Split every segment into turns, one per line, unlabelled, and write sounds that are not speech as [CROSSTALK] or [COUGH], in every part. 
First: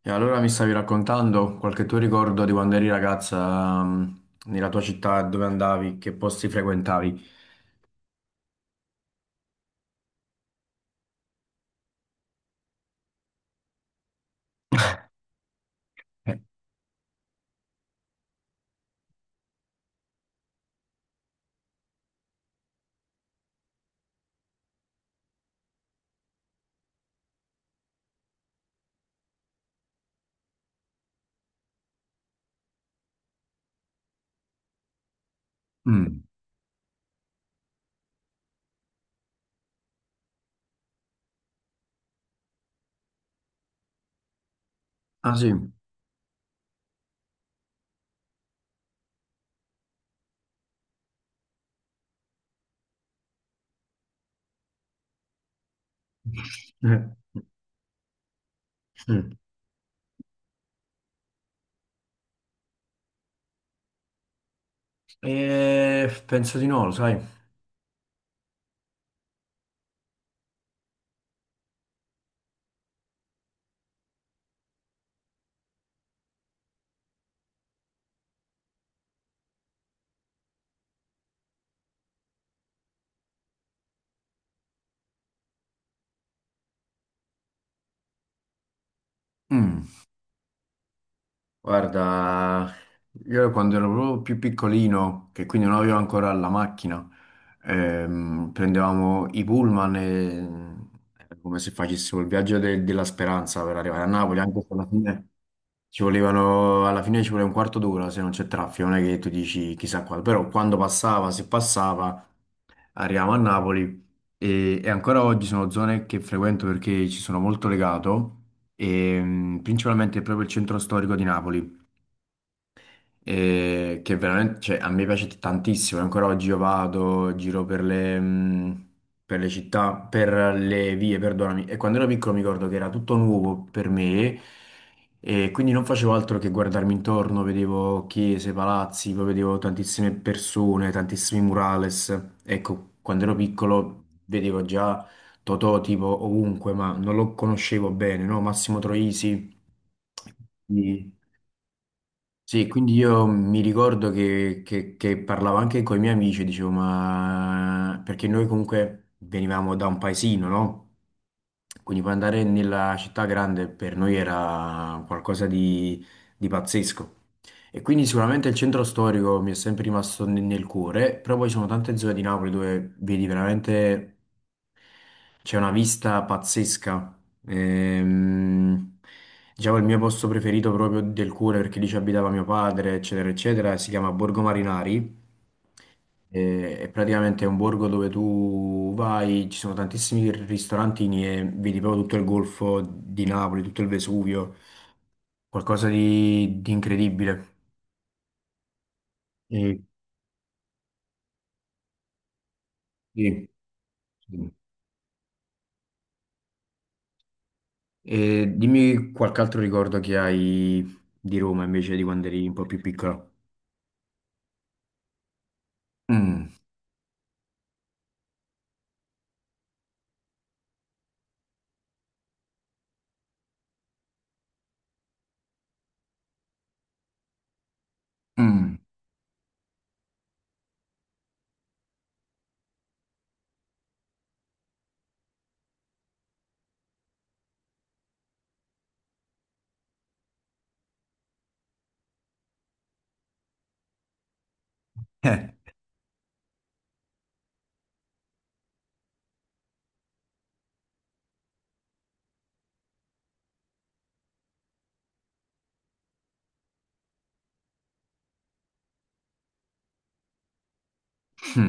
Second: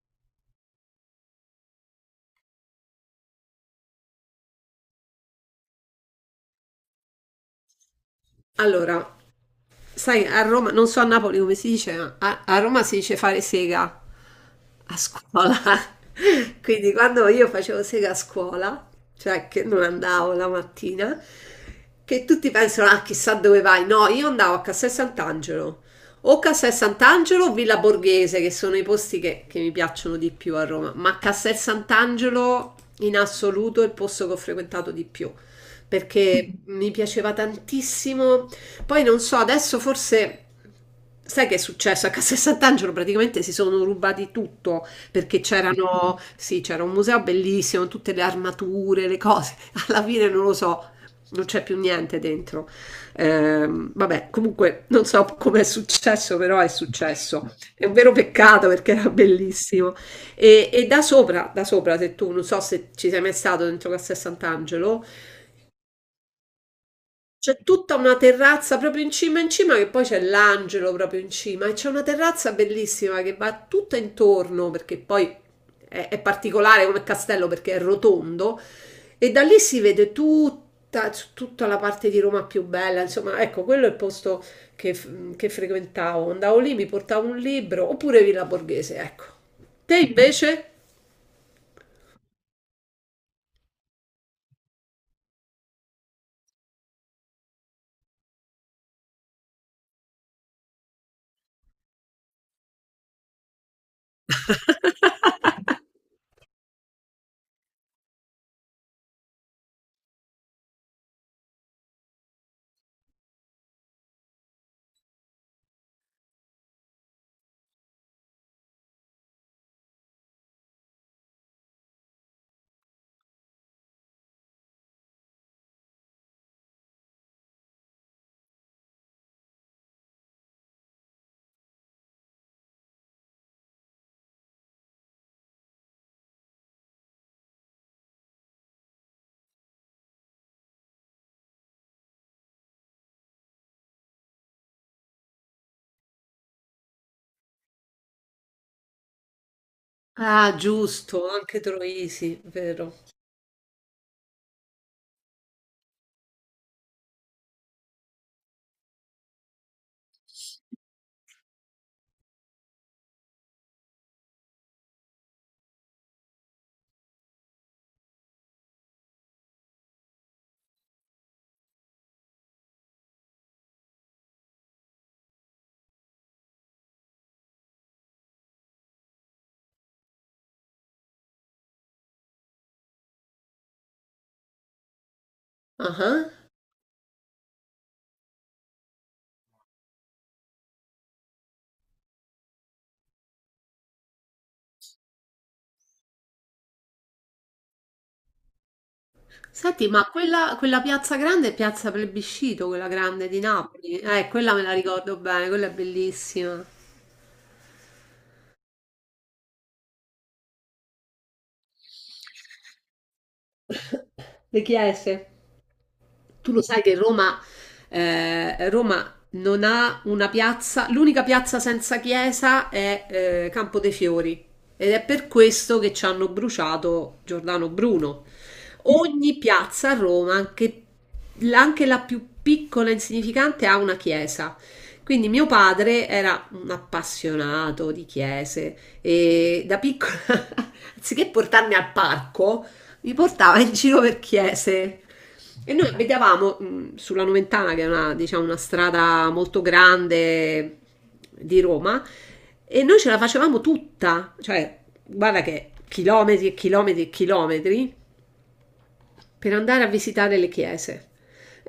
E allora mi stavi raccontando qualche tuo ricordo di quando eri ragazza, nella tua città, dove andavi, che posti frequentavi?
Allora, sai, a Roma, non so a Napoli come si dice, ma a Roma si dice fare sega a scuola. [LAUGHS] Quindi quando io facevo sega a scuola, cioè che non andavo la mattina, che tutti pensano, ah, chissà dove vai. No, io andavo a Castel Sant'Angelo o Villa Borghese, che sono i posti che mi piacciono di più a Roma, ma Castel Sant'Angelo in assoluto è il posto che ho frequentato di più
Mm.
perché mi piaceva tantissimo poi non so, adesso forse. Sai che è successo? A Castel Sant'Angelo praticamente si sono rubati tutto
Ah
perché
sì?
c'erano, sì, c'era un museo bellissimo, tutte le armature, le cose. [LAUGHS] Alla fine non lo so, non c'è più niente dentro. Vabbè, comunque non so come è successo, però è
Eh,
successo. È un vero peccato perché era
sì.
bellissimo. E da sopra, se tu non so se ci sei mai stato dentro Castel Sant'Angelo,
Penso di no, lo sai?
c'è tutta una terrazza proprio in cima che poi c'è l'angelo proprio in cima e c'è una terrazza bellissima che va tutta intorno perché poi è particolare come castello perché è rotondo e da lì si vede tutta, tutta la parte di Roma più bella, insomma, ecco, quello è il posto che frequentavo, andavo lì, mi portavo un libro oppure Villa Borghese, ecco.
Mm.
Te invece?
Guarda, io quando ero proprio più piccolino, che quindi non avevo ancora la macchina, prendevamo i pullman e era come se facessimo il viaggio della speranza per arrivare a Napoli, anche se alla fine... Ci volevano, alla fine ci vuole un quarto d'ora se non c'è traffico, non è che tu dici chissà quando, però quando passava, se passava, arriviamo a Napoli e, ancora oggi sono zone che frequento perché ci sono molto legato, e, principalmente proprio il centro storico di Napoli e che veramente, cioè, a me piace tantissimo. Ancora oggi io vado, giro per le città, per le vie, perdonami. E quando ero piccolo mi ricordo che era tutto nuovo per me e quindi non facevo altro che guardarmi intorno, vedevo chiese, palazzi, poi vedevo tantissime persone, tantissimi murales. Ecco, quando ero piccolo vedevo già Totò tipo ovunque, ma non lo conoscevo bene, no? Massimo Troisi.
Ah,
Quindi
giusto, anche Troisi,
sì, quindi
vero.
io mi ricordo che, che parlavo anche con i miei amici, e dicevo, ma perché noi comunque venivamo da un paesino, no? Quindi poi andare nella città grande per noi era qualcosa di pazzesco. E quindi sicuramente il centro storico mi è sempre rimasto nel cuore, però poi ci sono tante zone di Napoli dove vedi veramente c'è una vista pazzesca. Ehm, diciamo il mio posto preferito proprio del cuore perché lì ci abitava mio padre, eccetera, eccetera. Si chiama Borgo Marinari.
Ah.
E, praticamente è un borgo dove tu vai, ci sono tantissimi ristorantini e vedi proprio tutto il golfo di Napoli, tutto il Vesuvio, qualcosa di incredibile. E,
Senti, ma quella piazza grande è Piazza Plebiscito, quella grande di
sì,
Napoli.
sì.
Quella me la ricordo bene, quella è bellissima.
E dimmi qualche altro ricordo che hai di Roma invece di quando eri un po' più piccola.
[COUGHS] [LAUGHS] Le chiese.
Mm,
Tu lo sai che Roma, Roma non ha una piazza, l'unica piazza senza chiesa è Campo dei Fiori ed è per questo che ci hanno bruciato Giordano Bruno.
mm,
Ogni piazza a Roma, anche la più piccola e insignificante, ha una chiesa. Quindi mio padre era un appassionato di chiese e da piccola, [LAUGHS] anziché portarmi al parco, mi portava in giro per chiese.
[LAUGHS] eh,
E noi abitavamo sulla Noventana, che è una, diciamo, una strada molto grande di Roma, e noi ce la facevamo tutta, cioè, guarda che chilometri e chilometri e chilometri per andare a visitare le chiese.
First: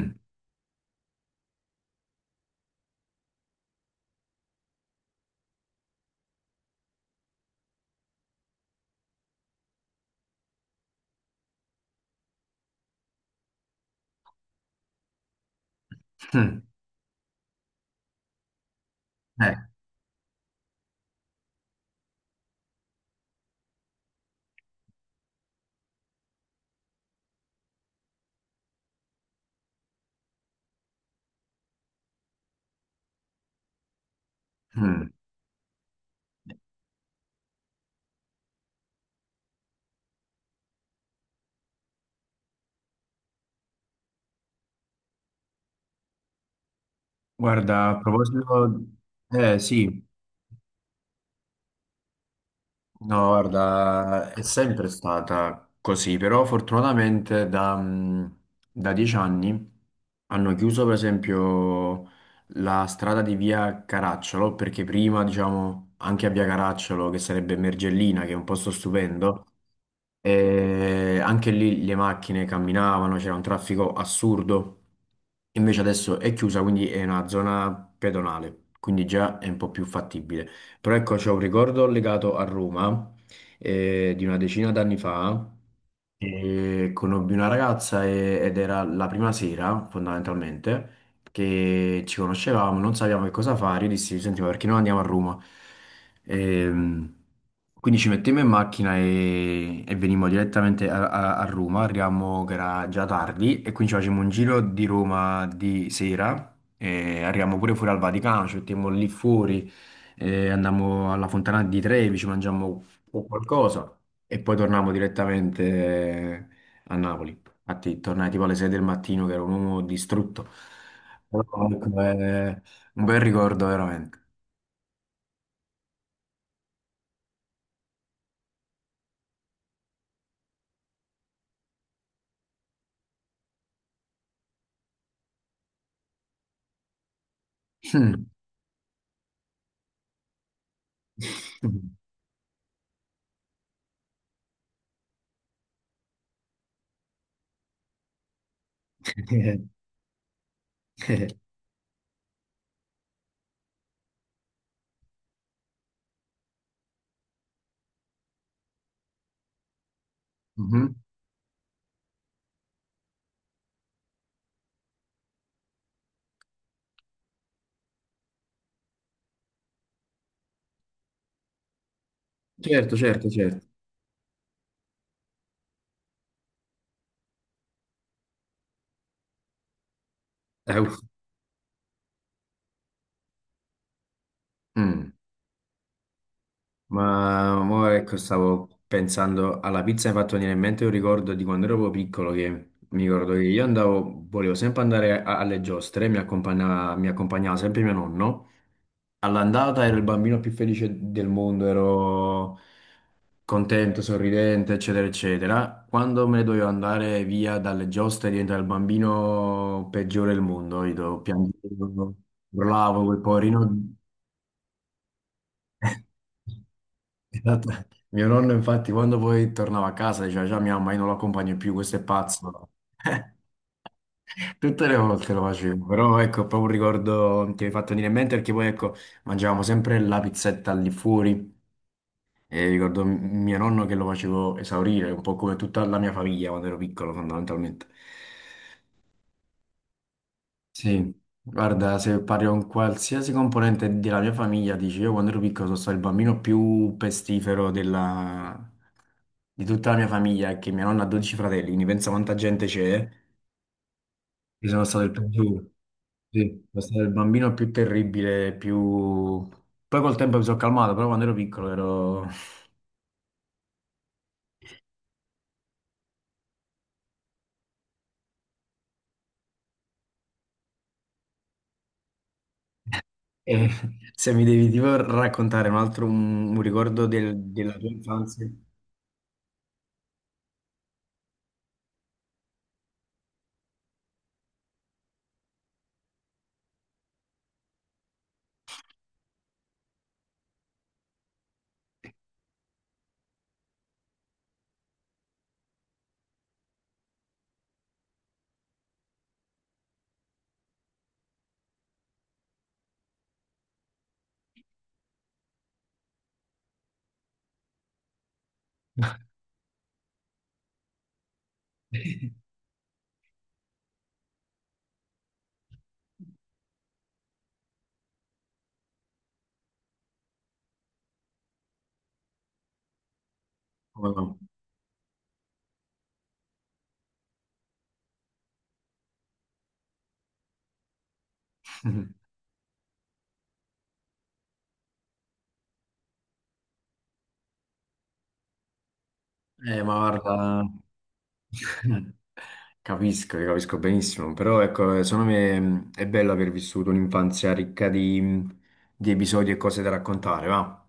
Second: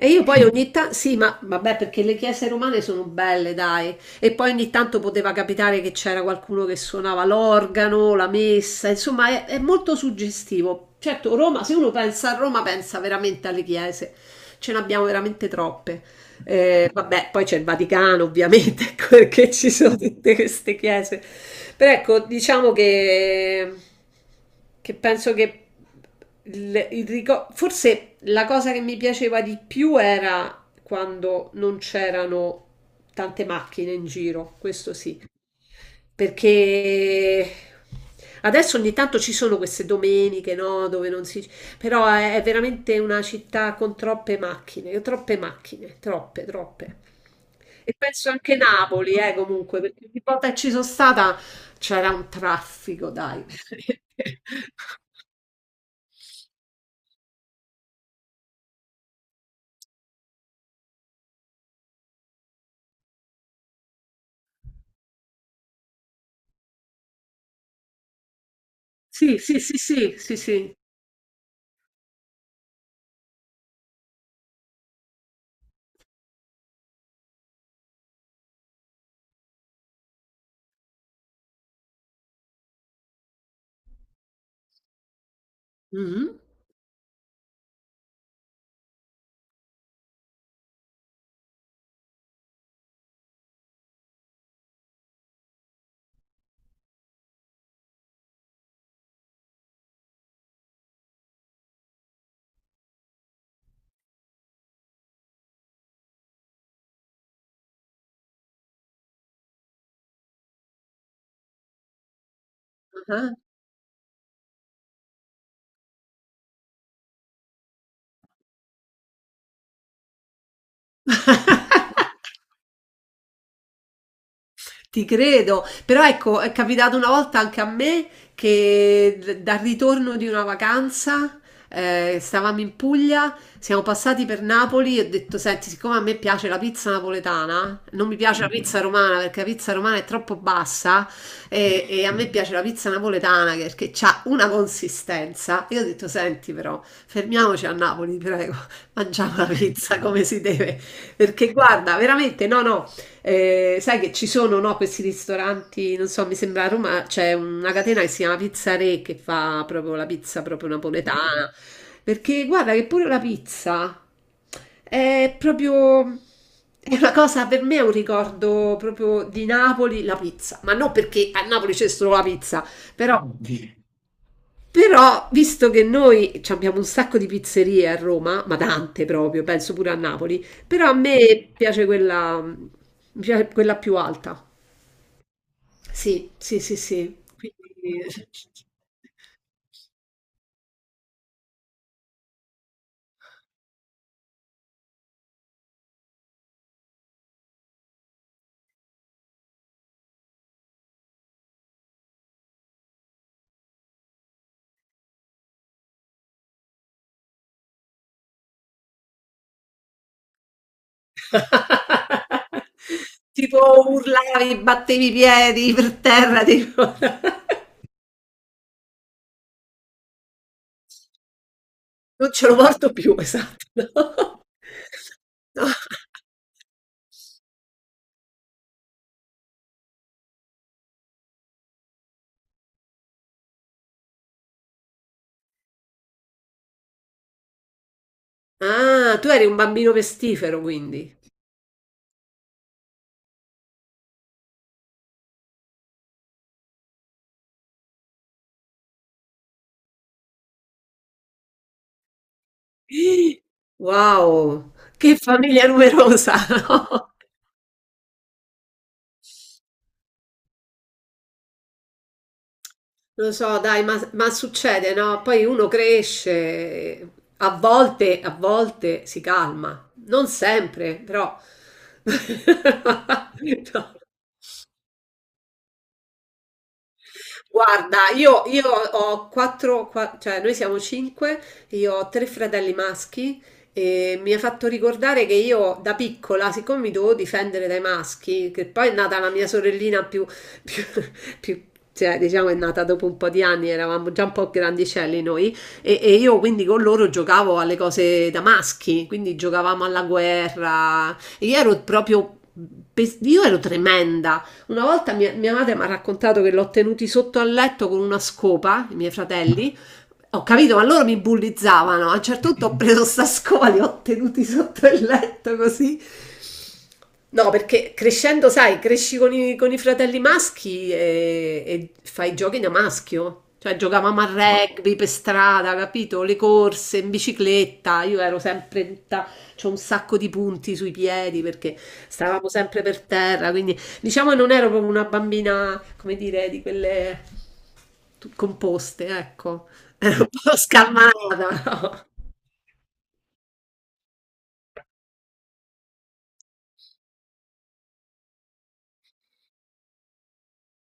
E io poi ogni tanto, sì, ma vabbè, perché le chiese romane sono belle, dai. E poi ogni tanto poteva capitare che c'era qualcuno che suonava l'organo, la messa, insomma, è molto suggestivo. Certo, Roma, se uno pensa a Roma, pensa veramente alle chiese. Ce ne abbiamo veramente troppe.
mm,
Vabbè, poi c'è il Vaticano, ovviamente, [LAUGHS] ecco perché
eh,
ci sono tutte queste chiese. Però ecco, diciamo che penso che forse la cosa che mi piaceva di più era quando non c'erano tante macchine in giro, questo
mm.
sì. Perché adesso ogni tanto ci sono queste domeniche, no, dove non si però è veramente una città con troppe macchine, troppe macchine, troppe, troppe.
Guarda,
E
a
penso anche
proposito,
Napoli,
eh
comunque,
sì.
perché ogni volta che ci sono stata c'era un traffico,
No,
dai. [LAUGHS]
guarda, è
Veramente.
sempre stata così, però fortunatamente da, da 10 anni hanno chiuso per esempio la strada di via Caracciolo, perché prima, diciamo, anche a via Caracciolo, che sarebbe Mergellina, che è un posto
Sì,
stupendo,
sì, sì, sì, sì, sì.
e anche lì le macchine camminavano, c'era un traffico assurdo. Invece adesso è chiusa, quindi è una zona pedonale, quindi già è un po' più fattibile. Però ecco, c'è un ricordo legato a Roma di una decina d'anni fa.
Mhm.
E conobbi una ragazza ed era la prima sera, fondamentalmente, che ci conoscevamo, non sapevamo che cosa fare. Io dissi, senti, ma perché non andiamo a Roma? Ehm, quindi ci mettemmo in macchina e, venimmo direttamente a, a Roma. Arriviamo che era già tardi e quindi ci facciamo un giro di Roma di sera. E arriviamo pure fuori al Vaticano, ci mettiamo lì fuori andammo alla Fontana di Trevi, ci mangiammo
Ah.
qualcosa e poi tornavamo direttamente a Napoli. Infatti tornai tipo alle 6 del mattino che ero un uomo distrutto. Però comunque
[LAUGHS]
eh, un bel ricordo veramente.
Ti credo, però ecco, è capitato una volta anche a me che dal ritorno di una vacanza, stavamo in Puglia, siamo passati per Napoli e ho detto, senti, siccome a me piace la pizza napoletana, non mi piace la pizza romana perché la pizza romana è troppo bassa e,
[LAUGHS]
e a me piace la pizza napoletana perché ha una consistenza. Io ho detto, senti però, fermiamoci a Napoli, prego, [LAUGHS] mangiamo la pizza come si deve, perché guarda, veramente, no, no. Sai che ci sono, no, questi ristoranti, non so, mi sembra a Roma c'è una catena che si chiama Pizza Re che fa proprio la pizza proprio
Mhm.
napoletana. Perché guarda che pure la pizza è proprio è una cosa per me è un ricordo proprio di Napoli, la pizza, ma non perché a Napoli c'è solo la pizza,
Certo,
però
certo, certo.
però, visto che noi ci abbiamo un sacco di pizzerie a Roma, ma tante proprio, penso pure a Napoli, però a
Uff.
me piace quella, mi piace quella più alta.
Mm.
Sì, sì, sì, sì.
Ma mo
Quindi...
ecco, stavo pensando alla pizza, mi è fatto venire in mente un ricordo di quando ero proprio piccolo che mi ricordo che io andavo, volevo sempre andare alle giostre, mi accompagnava sempre mio nonno. All'andata ero il bambino più felice del mondo, ero contento, sorridente, eccetera, eccetera. Quando me ne dovevo andare via dalle giostre diventavo il bambino peggiore del mondo, io piangevo, urlavo, quel
[LAUGHS] Tipo
poverino.
urlavi, battevi i piedi per
[LAUGHS]
terra, tipo... [LAUGHS]
Esatto. Mio nonno, infatti, quando poi tornava a casa, diceva già mia mamma, io non lo accompagno più, questo è
Non ce lo
pazzo.
porto più,
[LAUGHS]
esatto. [LAUGHS]
Tutte le volte lo
No.
facevo, però ecco, è proprio un ricordo che mi hai fatto venire in mente perché poi ecco, mangiavamo sempre la pizzetta lì fuori e ricordo mio nonno che lo facevo esaurire, un po' come tutta la mia famiglia quando ero piccolo, fondamentalmente.
Ah, tu eri un bambino pestifero,
Sì,
quindi.
guarda, se parli con qualsiasi componente della mia famiglia, dici io quando ero piccolo sono stato il bambino più pestifero di tutta la mia famiglia, che mia nonna ha 12 fratelli, quindi pensa quanta gente c'è, io
Wow,
sono stato
che
il
famiglia
più,
numerosa,
sì,
[LAUGHS]
sono stato il
no?
bambino più terribile, più... Poi col tempo mi sono calmato, però quando ero piccolo ero... [LAUGHS]
Lo so, dai, ma succede, no? Poi uno cresce, a volte si calma, non sempre, però... [LAUGHS]
E
No.
se mi devi tipo raccontare un altro un ricordo della tua
Guarda, io,
infanzia...
io ho quattro, qua- cioè noi siamo cinque, io ho tre fratelli maschi e mi ha fatto ricordare che io da piccola, siccome mi dovevo difendere dai maschi, che poi è nata la mia sorellina più, [LAUGHS] più- più- cioè diciamo è nata dopo un po' di anni, eravamo già un po' grandicelli noi e io quindi con loro giocavo alle cose da maschi, quindi giocavamo alla guerra, e io ero proprio, io ero tremenda. Una volta mia madre mi ha raccontato che l'ho tenuti sotto al letto con una scopa, i miei fratelli. Ho capito, ma loro mi bullizzavano. A un certo
[LAUGHS]
punto ho preso sta scopa, li ho tenuti sotto il letto così. No, perché crescendo, sai, cresci con i fratelli maschi e fai giochi da maschio. Cioè,
Come
giocavamo a
no?
rugby per strada, capito? Le corse in bicicletta. Io ero sempre. In tutta- C'ho un sacco di punti sui piedi perché
[LAUGHS]
stavamo sempre per terra. Quindi, diciamo, che non ero proprio una bambina, come dire, di quelle composte, ecco.
Ma
[LAUGHS] Ero un po'
guarda...
scalmanata.
[LAUGHS] Capisco, io capisco benissimo, però ecco, secondo me è bello aver vissuto un'infanzia ricca di episodi e cose da raccontare, va?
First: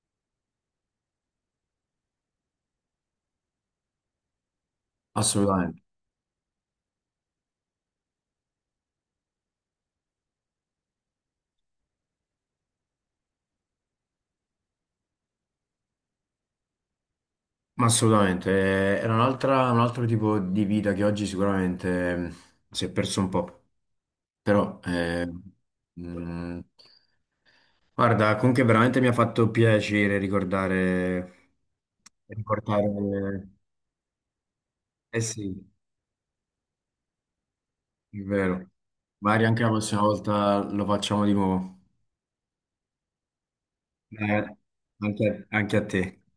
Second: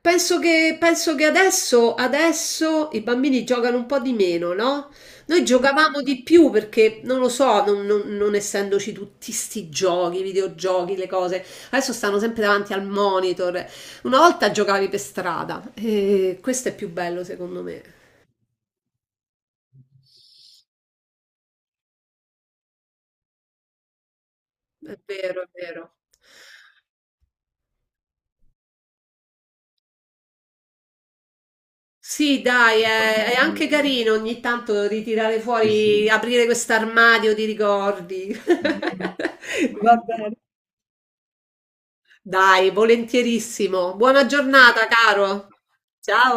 Penso che adesso i bambini giocano un po' di meno, no? Noi
Assolutamente.
giocavamo di più perché, non lo so, non essendoci tutti sti giochi, videogiochi, le cose, adesso stanno sempre davanti al monitor. Una volta giocavi per strada e questo è più bello secondo me.
Ma assolutamente, era un altro tipo di vita che oggi sicuramente si è perso un po', però
È vero, è vero.
mh, guarda, comunque veramente mi ha fatto piacere ricordare,
Sì, dai, è
ricordare,
anche carino ogni tanto
eh
ritirare
sì,
fuori, aprire questo armadio di
è
ricordi.
vero, magari anche la
[LAUGHS] Va
prossima
bene.
volta lo facciamo di nuovo.
Dai, volentierissimo. Buona
Eh,
giornata,
anche,
caro.
anche a te.
Ciao.